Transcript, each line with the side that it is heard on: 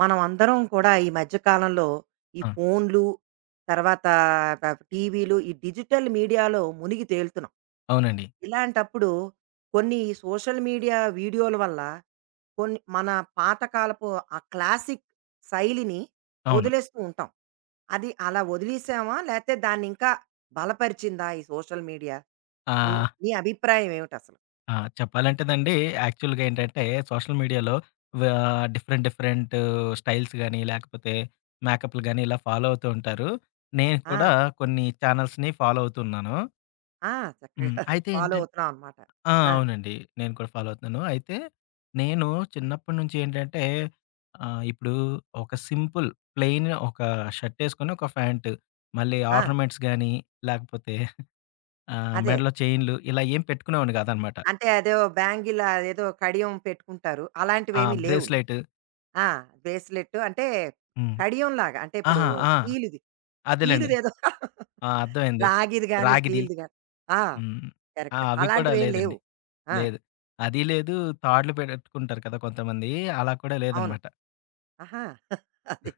right: మనం అందరం కూడా ఈ మధ్య కాలంలో ఈ
left: ఆ!
right: ఫోన్లు, తర్వాత ప టీవీలు, ఈ డిజిటల్ మీడియాలో మునిగి తేలుతున్నాం.
left: అవునండి.
right: ఇలాంటప్పుడు కొన్ని సోషల్ మీడియా వీడియోల వల్ల కొన్ని మన పాతకాలపు ఆ క్లాసిక్ శైలిని
left: అవును.
right: వదిలేస్తూ ఉంటాం. అది అలా వదిలేసామా? లేతే దాన్నింకా బలపరిచిందా ఈ సోషల్ మీడియా? నీ
left: ఆహ్,
right: నీ అభిప్రాయం ఏమిటసలు?
left: ఆ! చెప్పాలంటేనండి యాక్చువల్‌గా ఏంటంటే సోషల్ మీడియాలో వా డిఫరెంట్ డిఫరెంట్ స్టైల్స్ గాని, లేకపోతే మేకప్‌లు గాని ఇలా ఫాలో అవుతూ ఉంటారు. నేను కూడా
right: ఆ!
left: కొన్ని చానెల్స్‌ని ఫాలో అవుతున్నాను.
right: ఆ!
left: హ్మ్.
right: చక్కగా
left: అయితే
right: ఫాలో
left: ఏంటంటే
right: అవుతున్నావనమాట.
left: ఆ!
right: ఆ!
left: అవునండి. నేను కూడా ఫాలో అవుతున్నాను. అయితే నేను చిన్నప్పటి నుంచి ఏంటంటే ఇప్పుడు ఒక సింపుల్ ప్లెయిన్ ఒక షర్ట్ ఏసుకొని, ఒక ప్యాంట్ మళ్ళీ
right: ఆ!
left: ఆర్నమెంట్స్ గాని, లేకపోతే ఆ!
right: అదే.
left: మెడలో చైన్‌లు ఇలా ఏం పెట్టుకునేవాడిని కాదనమాట.
right: అంటే అదో బ్యాంగిల్ అదేదో కడియం పెట్టుకుంటారు.
left: ఆ!
right: అలాంటివేమీ లేవు నీకు.
left: బ్రేస్‌లైట్.
right: ఆ! బ్రేస్‌లెట్ అంటే
left: హ్మ్.
right: కడియం లాగా. అంటే ఇప్పుడు
left: అహా! ఆ!
right: స్టీలుది.
left: అదేలెండి.
right: స్టీలుదేదో
left: ఆ! అర్థమైంది.
right: రాగిది గాని,
left: రాగిది.
right: స్టీలుది గాని. ఆ!
left: హ్మ్. ఆ!
right: కరెక్ట్.
left: అవి కూడా
right: అలాంటివేం లేవు.
left: లేదండి.
right: ఆ!
left: లేదు. అది లేదు. తాడ్లు పెట్టుకుంటారు కదా! కొంతమంది అలా కూడా
right: అవును.
left: లేదనమాట.
right: ఆహా! అది.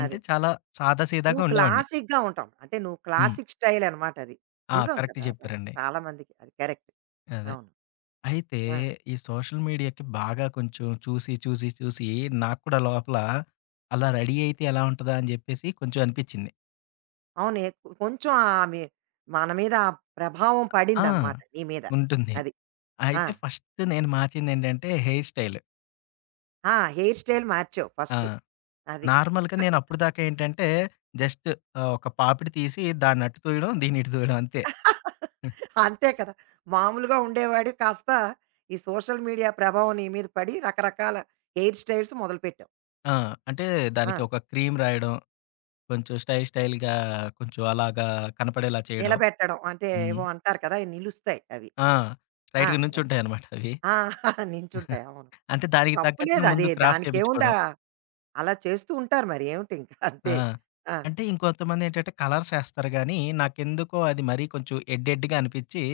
left: అంటే
right: అదే.
left: చాలా సాదా సీదాగా
right: నువ్వు
left: ఉండేవాడిని.
right: క్లాసిక్‌గా ఉంటావు. అంటే నువ్వు
left: హ్మ్.
right: క్లాసిక్ స్టైల్ అనమాట అది.
left: ఆ!
right: నిజం
left: కరెక్ట్
right: కదా! అది. అది
left: చెప్పారండి.
right: చాలా మందికి అది కరెక్ట్.
left: అదే.
right: అవును.
left: అయితే
right: ఆ!
left: ఈ సోషల్ మీడియాకి బాగా కొంచెం చూసి, చూసి, చూసి నాకు కూడా లోపల అలా రెడీ అయితే ఎలా ఉంటదా అని చెప్పేసి కొంచెం అనిపిచ్చింది.
right: అవును. ఎక్కు కొంచెం మన మీద ఆ ప్రభావం
left: ఆ!
right: పడిందనమాట నీ మీద.
left: ఉంటుంది.
right: అది. ఆ!
left: అయితే ఫస్ట్ నేను మార్చిందేంటంటే హెయిర్ స్టైల్.
right: ఆ! హెయిర్ స్టైల్ మార్చావు
left: ఆ!
right: ఫస్టు. అది.
left: నార్మల్‌గా నేను అప్పటిదాకా ఏంటంటే జస్ట్ ఒక పాపిడి తీసి దాన్ని అటు తూయడం, దీన్ని ఇటు తూయడం అంతే.
right: అంతే కదా! మామూలుగా ఉండేవాడివి కాస్త ఈ సోషల్ మీడియా ప్రభావం నీ మీద పడి రకరకాల హెయిర్ స్టైల్స్ మొదలుపెట్టావు.
left: ఆ! అంటే
right: ఆ!
left: దానికి ఒక క్రీమ్ రాయడం, కొంచెం స్టైల్ స్టైల్‌గా కొంచెం అలాగా కనపడేలా చేయడం.
right: నిలబెట్టడం అంటే
left: హ్మ్.
right: ఏవో అంటారు కదా! ఇవి నిలుస్తాయి అవి.
left: ఆ!
right: ఆ!
left: స్ట్రెయిట్‌గా
right: అదే.
left: నుంచుంటాయన్నమాట అవి.
right: ఆ! నించుంటాయి. అవును.
left: అంటే దానికి
right: తప్పు
left: తగ్గట్టుగా
right: లేదు.
left: ముందు
right: అది
left: క్రాఫ్ట్
right: దానికేముందా?
left: చేపించుకోవడం.
right: అలా చేస్తూ ఉంటారు మరి ఏమిటి ఇంకా
left: ఆ!
right: అంతే. ఆ!
left: అంటే ఇంకొంతమందేంటంటే కలర్సేస్తారు గానీ, నాకెందుకో అది మరీ కొంచెం ఎడ్‌గా అనిపిచ్చి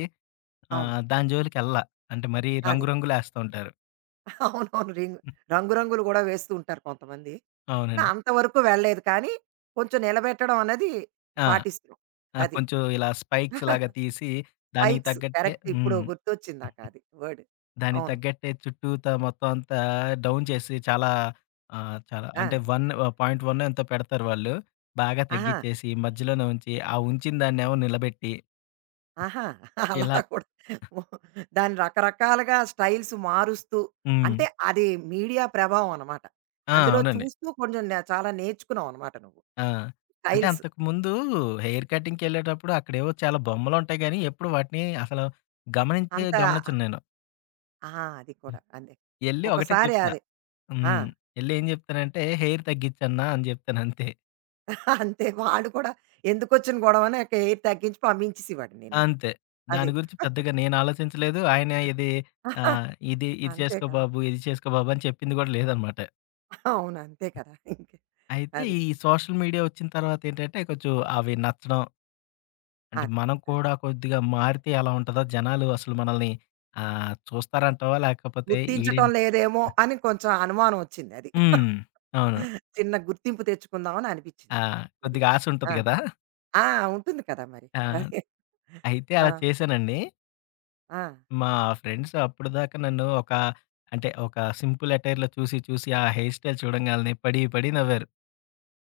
right: అవును.
left: దాని జోలికెళ్ళా. అంటే మరీ
right: అది.
left: రంగు రంగులేస్తా ఉంటారు.
right: అవునవును. రంగు రంగులు గూడా వేస్తూ ఉంటారు కొంతమంది. నా
left: అవునండి.
right: అంతవరకు వెళ్ళలేదు కానీ, కొంచెం నిలబెట్టడం అన్నది
left: ఆ!
right: పాటిస్తున్నాం.
left: ఆ!
right: అది.
left: కొంచెం ఇలా స్పైక్స్ లాగా తీసి దానికి
right: స్పైక్స్
left: తగ్గట్టే
right: కరెక్ట్ ఇప్పుడు
left: హ్మ్.
right: గుర్తొచ్చింది నాకది వర్డ్.
left: దానికి
right: అవును.
left: తగ్గట్టే చుట్టూతా మొత్తం అంతా డౌన్ చేసి చాలా చాలా
right: ఆ!
left: అంటే 1.1 ఎంతో పెడతారు వాళ్ళు. బాగా
right: ఆహా!
left: తగ్గిచ్చేసి మధ్యలోనే ఉంచి, ఆ ఉంచిన దాన్నేమో నిలబెట్టి
right: ఆహా! అలా
left: ఇలా
right: కూడా ఓ- దాన్ని రకరకాలుగా స్టైల్స్ మారుస్తూ
left: హ్మ్.
right: అంటే అది మీడియా ప్రభావం అనమాట.
left: ఆ!
right: అందులో
left: అవునండి.
right: చూస్తూ కొంచెం చాలా నేర్చుకున్నావు అనమాట నువ్వు.
left: ఆ! అంటే
right: స్టైల్స్
left: అంతకుముందు హెయిర్ కటింగ్‌కెళ్ళేటప్పుడు అక్కడేవో చాలా బొమ్మలుంటాయి గానీ, ఎప్పుడు వాటిని అసలు గమనించే
right: అంతా
left: గమనించను నేను.
right: ఆ! అది కూడా. అదే.
left: ఎళ్లి ఒకటే
right: ఒకసారి
left: చెప్తా.
right: అది. ఆ!
left: హ్మ్. ఎళ్లేం చెప్తానంటే, "హెయిర్ తగ్గిచ్చన్నా" అని చెప్తానంతే.
right: అంతే. వాడు కూడా ఎందుకొచ్చిన గొడవని ఒక ఎయిర్ తగ్గించి పంపించేసేవాడు
left: అంతే.
right: నిన్ను.
left: అంతే.
right: అది.
left: దాని గురించి పెద్దగా నేను ఆలోచించలేదు. ఆయన "ఇది
right: అంతే
left: చేసుకో
right: కదా!
left: బాబు, ఇది చేసుకో బాబు" అని చెప్పింది గూడా లేదనమాట.
right: అవును. అంతే కదా! ఇంకే
left: అయితే
right: అది.
left: ఈ సోషల్ మీడియా వచ్చిన తర్వాతేంటంటే, కొంచెం అవి నచ్చడం అంటే
right: అది.
left: మనం
right: అది.
left: కూడా కొద్దిగా మారితే ఎలా ఉంటదో జనాలు అసలు మనల్ని చూస్తారంటావా? లేకపోతే ఈడేం
right: గుర్తించటం లేదేమో అని కొంచెం అనుమానం వచ్చింది అది.
left: హ్మ్. అవును.
right: చిన్న గుర్తింపు తెచ్చుకుందాం అని
left: ఆ!
right: అనిపించింది. అది.
left: కొద్దిగా ఆశ ఉంటది
right: ఆ!
left: కదా!
right: ఆ! ఉంటుంది కదా! మరి.
left: ఆ!
right: అదే.
left: అయితే
right: ఆ!
left: అలా చేశానండి.
right: ఆ!
left: మా ఫ్రెండ్స్ అప్పటిదాకా నన్ను ఒక అంటే ఒక సింపుల్ అటైర్‌లో చూసి చూసి ఆ హెయిర్ స్టైల్ చూడంగాల్నే పడి పడి నవ్వారు.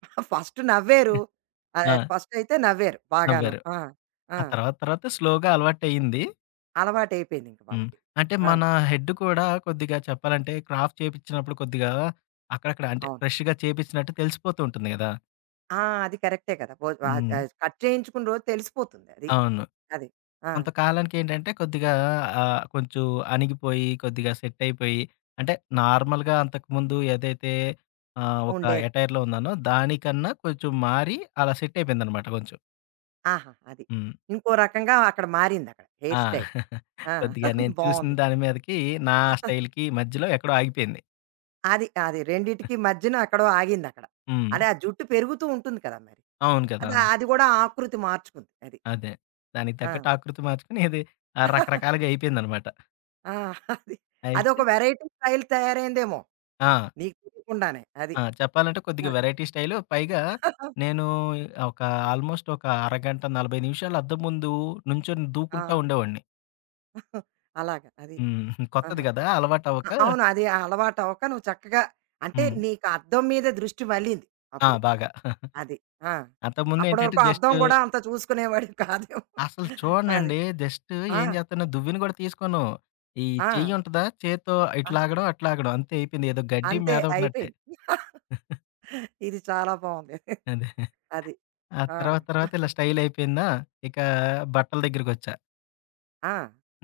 right: ఫస్ట్ నవ్వారు. ఆహ్,
left: ఆ!
right: ఫస్టయితే నవ్వారు బాగాను.
left: నవ్వారు.
right: ఆ! ఆ!
left: ఆ తర్వాత తర్వాత స్లోగా అలవాటయింది.
right: అలవాటయిపోయింది ఇంక
left: హ్మ్.
right: వాళ్ళకి.
left: అంటే
right: ఆ!
left: మన హెడ్ కూడా కొద్దిగా చెప్పాలంటే క్రాఫ్ట్ చేపిచ్చినప్పుడు కొద్దిగా అక్కడక్కడ అంటే
right: అవును.
left: ఫ్రెష్‌గా చేపిచ్చినట్టు తెలిసిపోతూ ఉంటుంది గదా!
right: ఆ! అది కరెక్టే కదా! ఆహ్,
left: హ్మ్.
right: ఆహ్, కట్ చేయించుకున్న రోజు తెలిసిపోతుంది అది.
left: అవును.
right: అది. ఆ!
left: కొంతకాలానికేంటంటే కొద్దిగా కొంచెం అణిగిపోయి, కొద్దిగా సెట్ అయిపోయి అంటే నార్మల్‌గా అంతకుముందు ఏదైతే ఒక
right: ఉండేది.
left: ఎటైర్‌లో ఉన్నానో దానికన్నా కొంచెం మారి అలా సెట్ అయిపోయిందనమాట కొంచెం.
right: ఆహా! అది.
left: హ్మ్.
right: ఇంకో రకంగా అక్కడ మారిందక్కడ
left: ఆ!
right: Hair style. ఆ!
left: కొద్దిగా నేను చూసిన
right: బావుంది.
left: దాని మీదకి నా స్టైల్‌కి మధ్యలో ఎక్కడో ఆగిపోయింది.
right: అది. అది రెండిటికి మధ్యన ఎక్కడో ఆగిందక్కడ.
left: హ్మ్.
right: అదే ఆ జుట్టు పెరుగుతూ ఉంటుంది కదా! మరి.
left: అవును కదా!
right: అది అది గూడా ఆకృతి మార్చుకుంది. అది.
left: అదే. దానికి
right: ఆ!
left: తగ్గట్టు ఆకృతి మార్చుకొని ఇది రకరకాలుగా అయిపోయిందనమాట.
right: ఆ! అది.
left: అయితే
right: అదొక వెరైటీ స్టైల్ తయారైందేమో!
left: ఆ!
right: నీకు తెలియకుండానే. అది.
left: ఆ! చెప్పాలంటే
right: ఆ!
left: కొద్దిగా వెరైటీ స్టైలు. పైగా నేను ఒక ఆల్‌మోస్ట్ ఒక అరగంట 40 నిమిషాలు అద్దం ముందు నుంచొని
right: ఆ,
left: దూకుంటా ఉండేవాడిని.
right: అలాగా. అది.
left: హ్మ్. కొత్తది
right: ఆహా!
left: గదా! అలవాటవ్వక
right: అవును. అది అలవాటు అవ్వక నువ్వు చక్కగా అంటే
left: హ్మ్.
right: నీకు అద్దం మీద దృష్టి మళ్ళింది
left: ఆ!
right: అప్పుడు.
left: బాగా.
right: అది. ఆ! అప్పటి
left: అంతకుముందేంటంటే
right: వరకు అద్దం
left: జస్టు
right: గూడా అంత చూసుకునేవాడివి కాదేమో.
left: అసలు
right: అది.
left: చూడనండి. జస్టు
right: ఆ!
left: ఏం చేత్తను దువ్విని గూడా తీసుకోను. ఈ
right: ఆ!
left: చెయ్యుంటదా చేత్తో ఇటు
right: ఆ!
left: లాగడం, అటు లాగడం అంతే అయిపోయింది. ఏదో గడ్డి
right: అంతే
left: మీద ఉన్నట్టే.
right: అయిపోయింది. ఇది చాలా బావుంది.
left: అదే.
right: అది.
left: ఆ
right: ఆ!
left: తర్వాత తర్వాత ఇలా స్టైల్ అయిపోయిందా, ఇక బట్టల దగ్గరికొచ్చా.
right: ఆ!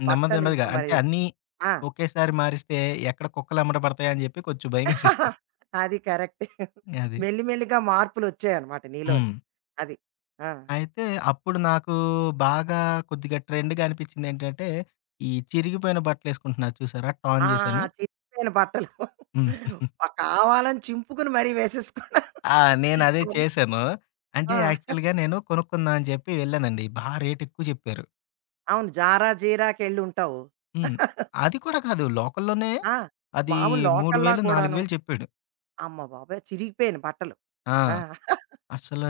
left: నెమ్మది
right: బట్టలు ఇంక
left: నెమ్మదిగా అంటే
right: మరి
left: అన్నీ
right: ఆ!
left: ఒకేసారి మారిస్తే ఎక్కడ కుక్కలు ఎమ్మట పడతాయా అని చెప్పి కొంచెం భయమేసింది.
right: అది కరెక్టే.
left: అది.
right: మెల్లి మెల్లిగా మార్పులొచ్చాయన్నమాట నీలోని.
left: హ్మ్.
right: అది. ఆ!
left: అయితే అప్పుడు నాకు బాగా కొద్దిగా ట్రెండ్‌గా అనిపించిందేంటంటే, ఈ చిరిగిపోయిన బట్టలేసుకుంటున్నారు చూసారా
right: ఆ!
left: టార్న్‌జీస్ అని.
right: చిరిగిపోయిన బట్టలు
left: హ్మ్.
right: కావాలని చింపుకుని మరీ వేసేసుకున్నా.
left: ఆ! నేనదే
right: అది.
left: చేశాను. అంటే
right: ఆ!
left: యాక్చువల్‌గా నేను కొనుక్కుందాం అని చెప్పి వెళ్ళానండి. బా రేట్ ఎక్కువ చెప్పారు.
right: అవును. జారా, జీరాకెళ్ళుంటావు.
left: హ్మ్. అది కూడా కాదు లోకల్‌లోనే
right: ఆ!
left: అది
right: మామూలు లోకల్‌లా
left: 3000,
right: కూడాను.
left: 4000 చెప్పాడు.
right: అమ్మ బాబోయ్! చిరిగిపోయాను బట్టలు.
left: ఆ!
right: ఆ!
left: అసలు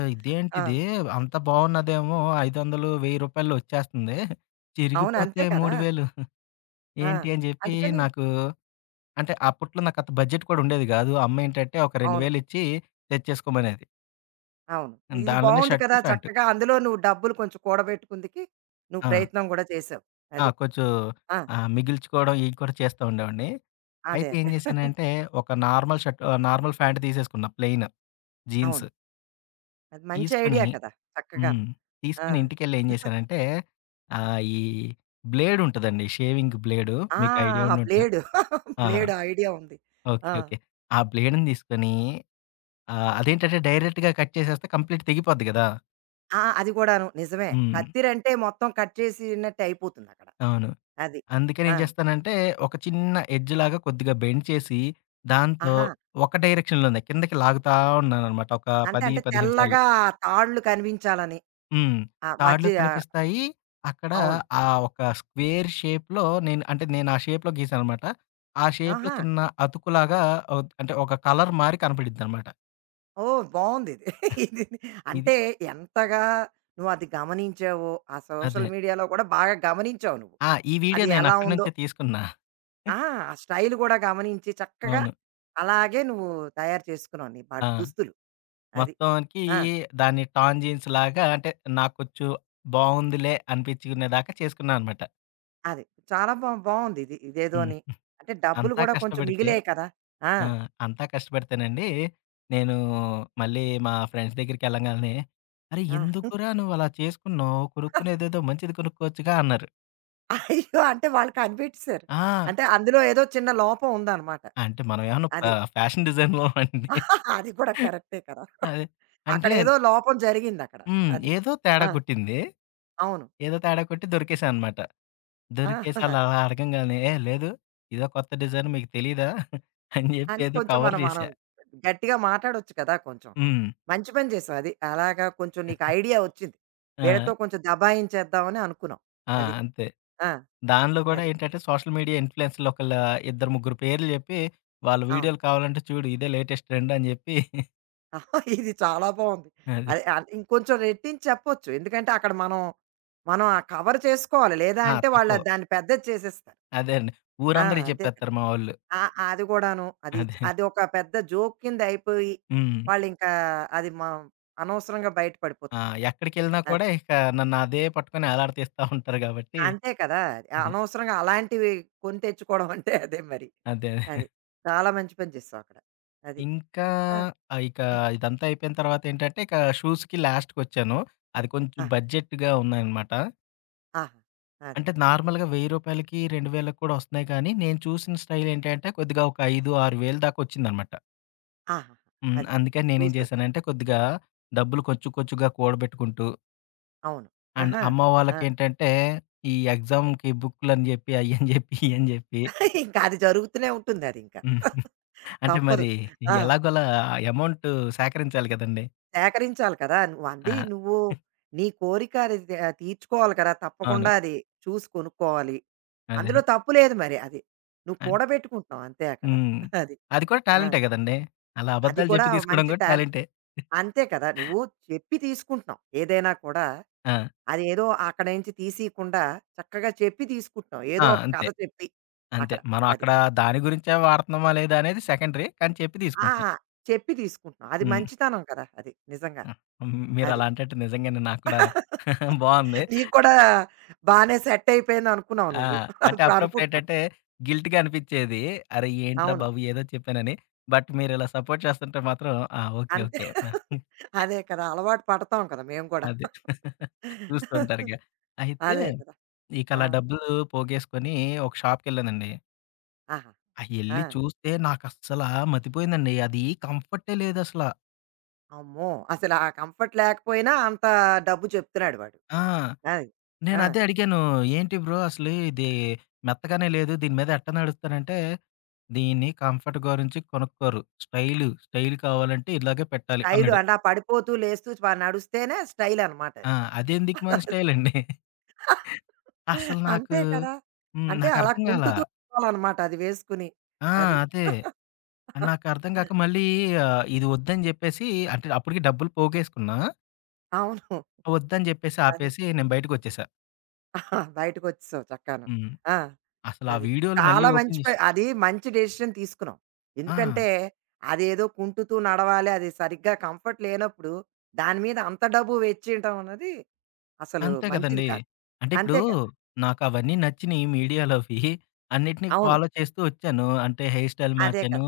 right: ఆ!
left: ఇదేంటిది? అంత బావున్నదేమో రూ. 500, 1000 వచ్చేస్తుంది.
right: అవును.
left: చిరిగిపోతే
right: అంతే కదా!
left: 3000
right: ఆ!
left: ఏంటి అని చెప్పి
right: అందుకని
left: నాకు అంటే అప్పట్లో నాకంత బడ్జెట్ కూడా ఉండేది గాదు. అమ్మేంటంటే ఒక
right: అవును.
left: 2000 ఇచ్చి తెచ్చేసుకోమనేది.
right: అవును. ఇది
left: దానిలోనే
right: బావుంది కదా!
left: Shirt, pant.
right: చక్కగా అందులో నువ్వు డబ్బులు కొంచెం కూడబెట్టుకుందుకి నువ్వు
left: ఆ!
right: ప్రయత్నం గూడా చేసావు.
left: ఆ!
right: అది.
left: కొంచెం
right: ఆ!
left: మిగిల్చుకోవడం ఇయి కూడా చేస్తా ఉండేవాడిని.
right: అదే.
left: అయితే ఏం
right: అదే.
left: చేశానంటే ఒక నార్మల్ షర్ట్ నార్మల్ ప్యాంట్ తీసేసుకున్నా ప్లెయిన్ జీన్స్.
right: అవును. అది మంచి
left: తీసుకొని
right: ఐడియా కదా! చక్కగాను.
left: హ్మ్.
right: ఆ!
left: తీసుకొని ఇంటికెళ్ళి ఏం చేశానంటే, ఈ బ్లేడ్ ఉంటదండి. షేవింగ్ బ్లేడు
right: ఆ!
left: మీకు ఐడియా
right: ఆ
left: ఉండుంటది.
right: బ్లేడు.
left: ఆ!
right: బ్లేడ్ ఐడియా ఉంది.
left: ఓకే.
right: ఆ!
left: ఓకే. ఆ బ్లేడ్‌ని తీసుకొని అదేంటంటే డైరెక్ట్‌గా కట్ చేసేస్తే కంప్లీట్ తెగిపోద్ది కదా!
right: ఆ! అది కూడాను నిజమే.
left: హ్మ్.
right: కత్తిరంటే మొత్తం కట్ చేసినట్టే అయిపోతుందక్కడ.
left: అవును.
right: అది.
left: అందుకని
right: ఆ!
left: ఏం చేస్తానంటే, ఒక చిన్న ఎడ్జ్ లాగా కొద్దిగా బెండ్ చేసి, దాంతో
right: ఆహా!
left: ఒక డైరెక్షన్‌లోనే కిందకి లాగుతా ఉన్నాననమాట. ఒక
right: అంతే
left: 10,
right: అంటే
left: 15 సార్లు.
right: తెల్లగా తాళ్ళు కనిపించాలని.
left: హ్మ్.
right: ఆ మధ్య
left: తాడులు కనిపిస్తాయి. అక్కడ
right: అవును.
left: ఆ ఒక స్క్వేర్ షేప్‌లో నేను అంటే నేను ఆ షేప్‌లో గీసాననమాట. ఆ షేప్‌లో
right: ఆహా!
left: చిన్న అతుకులాగా అంటే ఒక కలర్ మారి కనపడిద్దనమాట.
right: ఓహ్! బావుందిది. ఇది ఇది
left: ఇది
right: అంటే ఎంతగా నువ్వది గమనించావో, ఆ సోషల్
left: అదే.
right: మీడియాలో కూడా బాగా గమనించావు నువ్వు.
left: ఆ! ఈ వీడియో
right: అది
left: నేను
right: ఎలా
left: అక్కడి
right: ఉందో
left: నుంచే తీసుకున్నా.
right: ఆ! ఆ స్టైల్ కూడా గమనించి చక్కగా
left: అవును.
right: అలాగే నువ్వు తయారు చేసుకున్నావు నీ
left: ఆ!
right: దుస్తులు. అది.
left: మొత్తానికి
right: ఆ!
left: దాన్ని టాంజెన్స్‌లాగా అంటే నాకు కొంచెం బావుందిలే అనిపించుకునేదాకా చేసుకున్నా అనమాట.
right: అది. చాలా బావుంది ఇది.
left: హ్మ్.
right: ఇదేదోని. అంటే డబ్బులు
left: అంతా
right: గూడా కొంచెం
left: కష్టపడితే
right: మిగిలాయి కదా! ఆ!
left: ఆ! అంతా కష్టపడితేనండి, నేను మళ్ళీ మా ఫ్రెండ్స్ దగ్గరికెళ్ళంగాల్నే, "అరే!
right: ఆ!
left: ఎందుకురా నువ్వలా చేసుకున్నావు? కొనుక్కునేదేదో మంచిది కొనుక్కోవచ్చుగా" అన్నారు.
right: అయ్యో! అంటే వాళ్ళు కనిపెట్టేసారు.
left: ఆ!
right: అంటే అందులో ఏదో చిన్న లోపం ఉందనమాట.
left: అంటే మనమేమన్నా
right: అది.
left: ఫ్యాషన్ డిజైన్‌లో అండి.
right: అది కూడా కరెక్టే కదా!
left: అదే. అంటే
right: అక్కడేదో లోపం జరిగిందక్కడ.
left: హ్మ్.
right: అది.
left: ఏదో తేడా
right: ఆ!
left: కొట్టింది.
right: అవును.
left: ఏదో తేడా కొట్టి దొరికేసా అనమాట.
right: ఆ!
left: దొరికేసి అలా
right: అది.
left: అడగంగాల్నే, "ఏ లేదు ఇదో కొత్త డిజైన్ మీకు తెలీదా?" అని జెప్పి
right: అని
left: ఏదో
right: కొంచెం
left: కవర్
right: మనం మనం
left: చేశా.
right: గట్టిగా మాట్లాడొచ్చు కదా! కొంచెం.
left: హ్మ్.
right: మంచి పని చేసావు అది. అలాగా కొంచెం నీకు ఐడియా ఒచ్చింది.
left: ఆ!
right: వీళ్ళతో కొంచెం దబాయించేద్దామని అనుకున్నావు.
left: ఆ!
right: అది.
left: అంతే.
right: ఆ!
left: దానిలో గూడా
right: అది.
left: ఏంటంటే సోషల్ మీడియా ఇన్‌ఫ్లూయెన్సర్‌లు ఒకళ్ళ ఇద్దరు, ముగ్గురు పేర్లు జెప్పి, వాళ్ళ
right: అవును.
left: వీడియోలు కావాలంటే చూడు ఇదే లేటెస్ట్ ట్రెండ్ అని జెప్పి
right: ఆహా! ఇది చాలా బావుంది.
left: అది.
right: అదే ఇంకొంచెం రెట్టించి చెప్పొచ్చు. ఎందుకంటే అక్కడ మనం, మనం ఆ కవర్ చేసుకోవాలి. లేదా
left: ఆ!
right: అంటే వాళ్ళు
left: తప్పదు.
right: దాన్ని పెద్దది చేసేస్తారు.
left: అదే అండి.
right: ఆ!
left: ఊరందరికి
right: అంతే కదా!
left: జెప్పేత్తారు మా వోళ్ళు.
right: ఆ! ఆ, అది కూడాను. అది
left: అదే.
right: అదొక పెద్ద జోక్ కింద అయిపోయి,
left: హ్మ్.
right: వాళ్ళింకా అది మనం అనవసరంగా బయట పడిపోతూ
left: ఆ!
right: ఉంటాం.
left: ఎక్కడికెళ్ళినా
right: అది.
left: కూడా ఇక నన్ను అదే పట్టుకొని ఏలాడదీస్తా ఉంటారు గాబట్టి
right: అంతే కదా! అది
left: అదే.
right: అనవసరంగా అలాంటివి కొని తెచ్చుకోవడం అంటే అదే మరి.
left: అదే. అదే.
right: అది. చాలా మంచి పని చేసావక్కడ. అది.
left: ఇంకా
right: ఆ!
left: ఇక ఇదంతా అయిపోయిన తర్వాతేంటంటే, ఇక షూస్‌కి లాస్ట్‌కొచ్చాను. అది కొంచెం
right: ఆహా!
left: బడ్జెట్‌గా ఉన్నాయనమాట.
right: ఆహా! అది.
left: అంటే నార్మల్‌గా రూ. 1000కి, 2000కి కూడా వస్తున్నాయి కానీ, నేను చూసిన స్టైల్ ఏంటంటే కొద్దిగా ఒక 5, 6000 దాకా వచ్చిందనమాట.
right: ఆహాహా!
left: హ్మ్.
right: అది.
left: అందుకని నేనేం
right: చూసు
left: చేశానంటే కొద్దిగా డబ్బులు కొంచెం కొంచెంగా కూడబెట్టుకుంటూ
right: అవును.
left: అండ్
right: ఆహా!
left: అమ్మ
right: ఆ!
left: వాళ్ళకేంటంటే ఈ ఎగ్జామ్‌కి బుక్కులని చెప్పి, అయ్యని చెప్పి, ఇయ్యని చెప్పి
right: ఇంకా అది జరుగుతూనే ఉంటుంది అది ఇంకా.
left: హ్మ్. అంటే
right: తప్పదు.
left: మరి
right: ఆ!
left: ఎలాగోలా అమౌంట్ సేకరించాలి కదండీ!
right: సేకరించాలి కదా! నువ్వు
left: ఆ!
right: అంది నువ్వు నీ కోరిక అది తీర్చుకోవాలి కదా!
left: అవును.
right: తప్పకుండా అది చూసి కొనుక్కోవాలి.
left: అదే.
right: అందులో తప్పు లేదు మరి అది. నువ్వు
left: అన్
right: కూడబెట్టుకుంటున్నావు అంతే అక్కడ.
left: హ్మ్.
right: అది.
left: అది కూడా
right: ఆ!
left: టాలెంటే కదండీ! అలా
right: అది
left: అబద్ధాలు
right: కూడా
left: చెప్పి తీసుకోవడం
right: మంచి
left: కూడా
right: టాలె
left: టాలెంటే.
right: అంతే కదా! నువ్వు చెప్పి తీసుకుంటున్నావు. ఏదైనా కూడా
left: ఆ!
right: అదేదో అక్కడి నుంచి తీసియకుండా చక్కగా చెప్పి తీసుకుంటున్నావు.
left: ఆ!
right: ఏదో ఒక కథ
left: అంతే.
right: చెప్పి
left: అంతే.
right: అక్కడ.
left: మనం
right: అది.
left: అక్కడ దాని గురించే వాడుతున్నామా లేదా అనేది సెకండరీ. కానీ చెప్పి
right: ఆ!
left: తీసుకుంటున్నా.
right: చెప్పి తీసుకుంటున్నాం. అది
left: హ్మ్.
right: మంచితనం కదా! అది నిజంగా.
left: హ్మ్.
right: అది.
left: మీరలా అంటంటే నిజంగానే నాకు కూడా బావుంది.
right: నీకు కూడా బానే సెట్ అయిపోయిందనుకున్నావు
left: ఆ!
right: నువ్వు.
left: అంటే
right: ఇప్పుడు అనుకుంటున్నావు.
left: అప్పుడప్పుడేంటంటే గిల్ట్‌గా అనిపిచ్చేది. అరే! ఏంట్రా
right: అవును.
left: బాబు ఏదో చెప్పానని. బట్ మీరిలా సపోర్ట్ చేస్తుంటే మాత్రం ఆ! ఓకే.
right: అంతే.
left: ఓకే.
right: అదే కదా! అలవాటు పడతాం కదా! మేము కూడా.
left: అదే. చూస్తూ ఉంటారిక. అయితే
right: అదే కదా! ఆ!
left: ఇకలా డబ్బులు పోగేసుకొని ఒక షాప్‌కెళ్ళానండి.
right: ఆహా!
left: ఆ!
right: ఆ!
left: ఎళ్లి చూస్తే నాకస్సల మతిపోయిందండి. అది కంఫర్టే లేదసల.
right: అమ్మో! అసలు ఆ కంఫర్ట్ లేకపోయినా అంత డబ్బు చెప్తున్నాడు వాడు.
left: ఆ!
right: అది. ఆ!
left: నేనదే అడిగాను. "ఏంటి బ్రో! అసలు ఇది మెత్తగానే లేదు. దీని మీద ఎట్ట నడుస్తారంటే, దీన్ని కంఫర్ట్ గురించి కొనుక్కోరు. స్టైలు, స్టైల్ కావాలంటే ఇలాగే పెట్టాలి"
right: స్టైలు
left: అన్నాడు.
right: అంటే ఆ పడిపోతూ, లేస్తూ నడుస్తేనే స్టైలనమాట
left: ఆ!
right: అది.
left: అదేం దిక్కుమాలిన స్టైల్ అండి. అసలు నాకు
right: అంతే కదా!
left: హ్మ్.
right: అంటే అలా
left: నాకర్థం కాల.
right: కుంటుతూ పోవాలనమాట అది వేసుకుని.
left: ఆ!
right: అది.
left: అదే. నాకర్థం కాక మళ్ళీ ఇది వద్దని జెప్పేసి అంటే అప్పటికి డబ్బులు పోగేసుకున్నా.
right: అవును.
left: వద్దని జెప్పేసి
right: అది.
left: ఆపేసి నేను బయటకొచ్చేసా.
right: బయటకొచ్చేసావు చక్కాను.
left: హ్మ్.
right: ఆ!
left: అసలు ఆ
right: అది.
left: వీడియోలు మళ్ళీ
right: చాలా
left: ఓపెన్
right: మంచి
left: జేసా
right: అది మంచి డెసిషన్ తీసుకున్నాం.
left: ఆ!
right: ఎందుకంటే, అదేదో కుంటుతూ నడవాలి, అది సరిగ్గా కంఫర్ట్ లేనప్పుడు, దాని మీద అంత డబ్బు వెచ్చేయటం అన్నది అసలు
left: అంతే
right: మంచిది
left: కదండీ.
right: కాదు.
left: అంటే ఇప్పుడు
right: అంతే కదా!
left: నాకవన్నీ నచ్చినియి మీడియాలోవి. అన్నిటిని
right: అవును.
left: ఫాలో చేస్తూ వచ్చాను. అంటే హెయిర్ స్టైల్
right: అదే
left: మార్చాను.
right: కదా!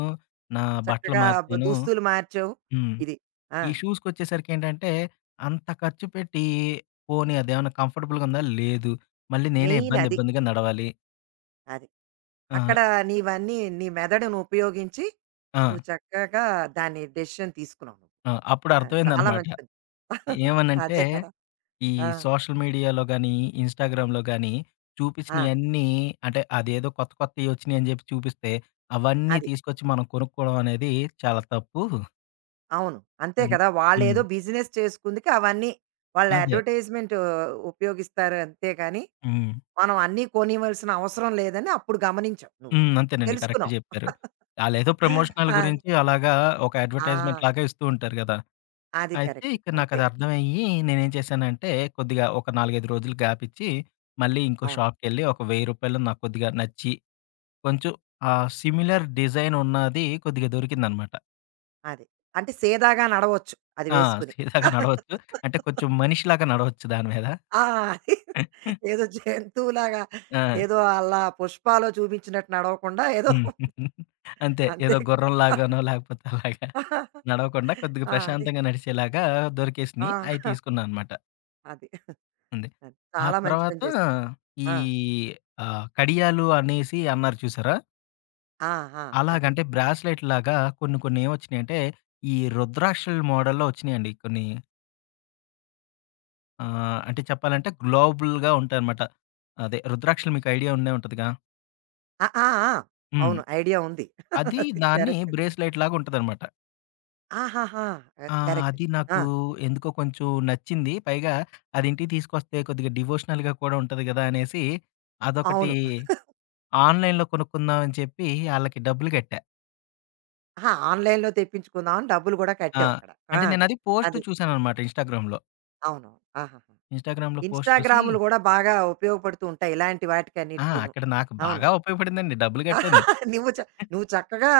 left: నా బట్టలు
right: చక్కగా
left: మార్చాను.
right: దుస్తులు మార్చావు.
left: హ్మ్.
right: ఇది. ఆ!
left: ఈ షూస్‌కొచ్చేసరికేంటంటే అంత ఖర్చు పెట్టి పోనీ అదేమన్నా కంఫర్టబుల్‌గుందా? లేదు. మళ్ళీ నేనే
right: మెయిన్
left: ఇబ్బంది
right: అది.
left: ఇబ్బందిగా నడవాలి.
right: అది.
left: ఆ!
right: అక్కడ నీవన్నీ నీ మెదడును ఉపయోగించి
left: ఆ!
right: నువ్వు చక్కగా దాన్ని డెసిషన్ తీసుకున్నావు నువ్వు.
left: ఆ! అప్పుడు
right: ఆ! చాలా
left: అర్థమైందనమాట.
right: మంచి పని.
left: ఏమనంటే
right: అదే కదా!
left: ఈ
right: ఆ!
left: సోషల్ మీడియాలో గాని, ఇన్‌స్టాగ్రామ్‌లో గాని
right: ఆ!
left: చూపించినయన్నీ అంటే అదేదో కొత్త కొత్తయి వచ్చినియని జెప్పి చూపిస్తే, అవన్నీ
right: అది.
left: తీసుకొచ్చి మనం కొనుక్కోవడం అనేది చాలా తప్పు.
right: అవును. అంతే
left: అన్
right: కదా!
left: హ్మ్.
right: వాళ్ళేదో బిజినెస్ చేసుకుందుకు అవన్నీ వాళ్ళు
left: అదే.
right: అడ్వర్టైజ్‌మెంట్ ఉపయోగిస్తారు అంతే గాని,
left: హ్మ్.
right: మనం అన్నీ కొనివ్వాల్సిన అవసరం లేదని అప్పుడు గమనించావు నువ్వు.
left: హ్మ్. అంతేనండి. కరెక్ట్
right: తెలుసుకున్నావు.
left: జెప్పారు. ఆళ్ళేదో ప్రమోషనల్
right: ఆ!
left: గురించి అలాగా ఒక
right: ఆ!
left: అడ్వర్టైజ్‌మెంట్ లాగా ఇస్తూ ఉంటారు గదా!
right: అది
left: అయితే
right: కరెక్ట్.
left: ఇక్కడ
right: అంతే.
left: నాకది అర్థమయ్యి నేనేం చేశానంటే, కొద్దిగా ఒక 4, 5 రోజులు గ్యాప్ ఇచ్చి, మళ్ళీ ఇంకో
right: అవును.
left: షాప్‌కెళ్ళి ఒక రూ. 1000 నాకు కొద్దిగా నచ్చి కొంచెం సిమిలర్ డిజైన్ ఉన్నది కొద్దిగా దొరికిందనమాట.
right: అది. అంటే సీదాగా నడవచ్చు అది
left: ఆ!
right: వేసుకుని.
left: సీదాగా నడవచ్చు. అంటే కొంచెం మనిషిలాగా నడవచ్చు దాని మీద.
right: ఆ! అది. ఏదో జంతువులాగా
left: ఆ!
right: ఏదో అలా పుష్పాలో చూపించినట్టు నడవకుండా ఏదో
left: హ్మ్. అంతే
right: అంతే.
left: ఏదో గుర్రంలాగానో లేకపోతే అలాగా నడవకుండా కొద్దిగా
right: ఆ! అది.
left: ప్రశాంతంగా నడిచేలాగా
right: ఆ!
left: దొరికేసినియి. అయి తీసుకున్నా అనమాట.
right: అది.
left: అంతే.
right: అది.
left: ఆ
right: చాలా మంచి పని
left: తర్వాత
right: చేసావు.
left: ఈ
right: ఆ!
left: కడియాలు అనేసి అన్నారు చూసారా?
right: ఆ! ఆ! అది.
left: అలాగంటే
right: ఆ!
left: బ్రాస్‌లెట్ లాగా కొన్ని కొన్ని ఏమొచ్చినాయంటే, ఈ రుద్రాక్షల మోడల్‌లో వచ్చినాయండి కొన్ని. ఆ! అంటే చెప్పాలంటే గ్లోబుల్‌గా ఉంటాయన్నమాట. అదే రుద్రాక్షలు మీకు ఐడియా ఉండే ఉంటదిగా!
right: ఆ! ఆ! ఆ!
left: హ్మ్.
right: అవును. ఐడియా ఉంది.
left: అది
right: అది
left: దాన్ని
right: కరెక్ట్.
left: బ్రేస్‌లైట్‌లాగా ఉంటదన్నమాట.
right: ఆహాహా!
left: ఆ!
right: కరెక్ట్.
left: అది నాకు
right: ఆ!
left: ఎందుకో కొంచెం నచ్చింది. పైగా అది ఇంటికి తీసుకొస్తే కొద్దిగా డివోషనల్‌గా కూడా ఉంటది గదా! అనేసి అదొకటి
right: అవును.
left: ఆన్‌లైన్‌లో కొనుక్కుందాం అని చెప్పి ఆళ్ళకి డబ్బులు కట్టా.
right: ఆహా! ఆన్‌లైన్‌లో తెప్పించుకుందాం అని డబ్బులు గూడా
left: ఆ!
right: కట్టావు అక్కడ. ఆ!
left: అంటే నేనది పోస్ట్
right: అది.
left: చూసానన్నమాట ఇన్‌స్టాగ్రామ్‌లో.
right: అవునవును. ఆహాహా!
left: ఇన్‌స్టాగ్రామ్‌లో పోస్ట్ చూసి
right: ఇన్‌స్టాగ్రాములు గూడా బాగా ఉపయోగపడుతూ ఉంటాయి. ఇలాంటి
left: ఆ!
right: వాటికన్నిటికీను.
left: అక్కడ నాకు
right: అవును.
left: బాగా ఉపయోగపడిందండి. డబ్బులు కట్టాను.
right: నువ్వు చ నువ్వు చక్కగా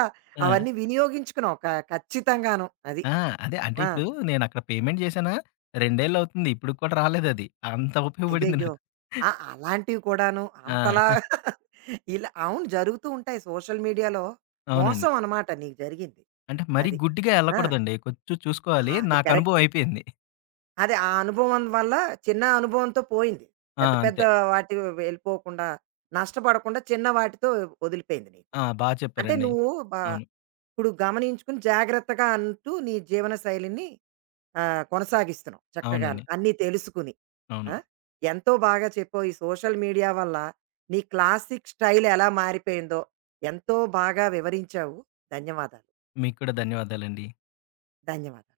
left: ఆ!
right: అవన్నీ వినియోగించుకున్నావు. ఖచ్చితంగాను. అది.
left: ఆ! అదే అంటే
right: ఆ!
left: ఇప్పుడు నేనక్కడ పేమెంట్ చేశానా, 2 ఏళ్లవుతుంది. ఇప్పటికి కూడా రాలేదది. అంత ఉపయోగపడింది
right: అయ్యయ్యో!
left: నాకు.
right: ఆ! అలాంటివి కూడాను. అంతలా
left: ఆ!
right: ఇలా అవును. జరుగుతూ ఉంటాయి. సోషల్ మీడియాలో
left: అవునండి.
right: మోసం అనమాట నీకు జరిగింది.
left: అంటే మరీ
right: అది.
left: గుడ్డిగా
right: ఆ!
left: ఎళ్ళకూడదండి. కొంచెం చూసుకోవాలి.
right: ఆ, అది
left: నాకు
right: కరెక్ట్.
left: అనుభవం అయిపోయింది.
right: అదే. ఆ అనుభవం వల్ల చిన్న అనుభవంతో పోయింది.
left: ఆ!
right: పెద్ద పెద్ద
left: అంతే.
right: వాటికి వెళ్ళిపోకుండా, నష్టపడకుండా చిన్న వాటితో వదిలిపోయింది నీకు.
left: ఆ! బా
right: అంటే
left: చెప్పారండి.
right: నువ్వు బా
left: అవును.
right: ఇప్పుడు గమనించుకుని జాగ్రత్తగా అంటూ నీ జీవన శైలిని కొనసాగిస్తున్నావు చక్కగాను.
left: అవునండి.
right: అన్నీ తెలుసుకుని.
left: అవును.
right: ఆ! ఎంతో బాగా చెప్పావు. ఈ సోషల్ మీడియా వల్ల నీ క్లాసిక్ స్టైల్ ఎలా మారిపోయిందో ఎంతో బాగా వివరించావు. ధన్యవాదాలు.
left: మీకు కూడా ధన్యవాదాలండి.
right: ధన్యవాదాలు.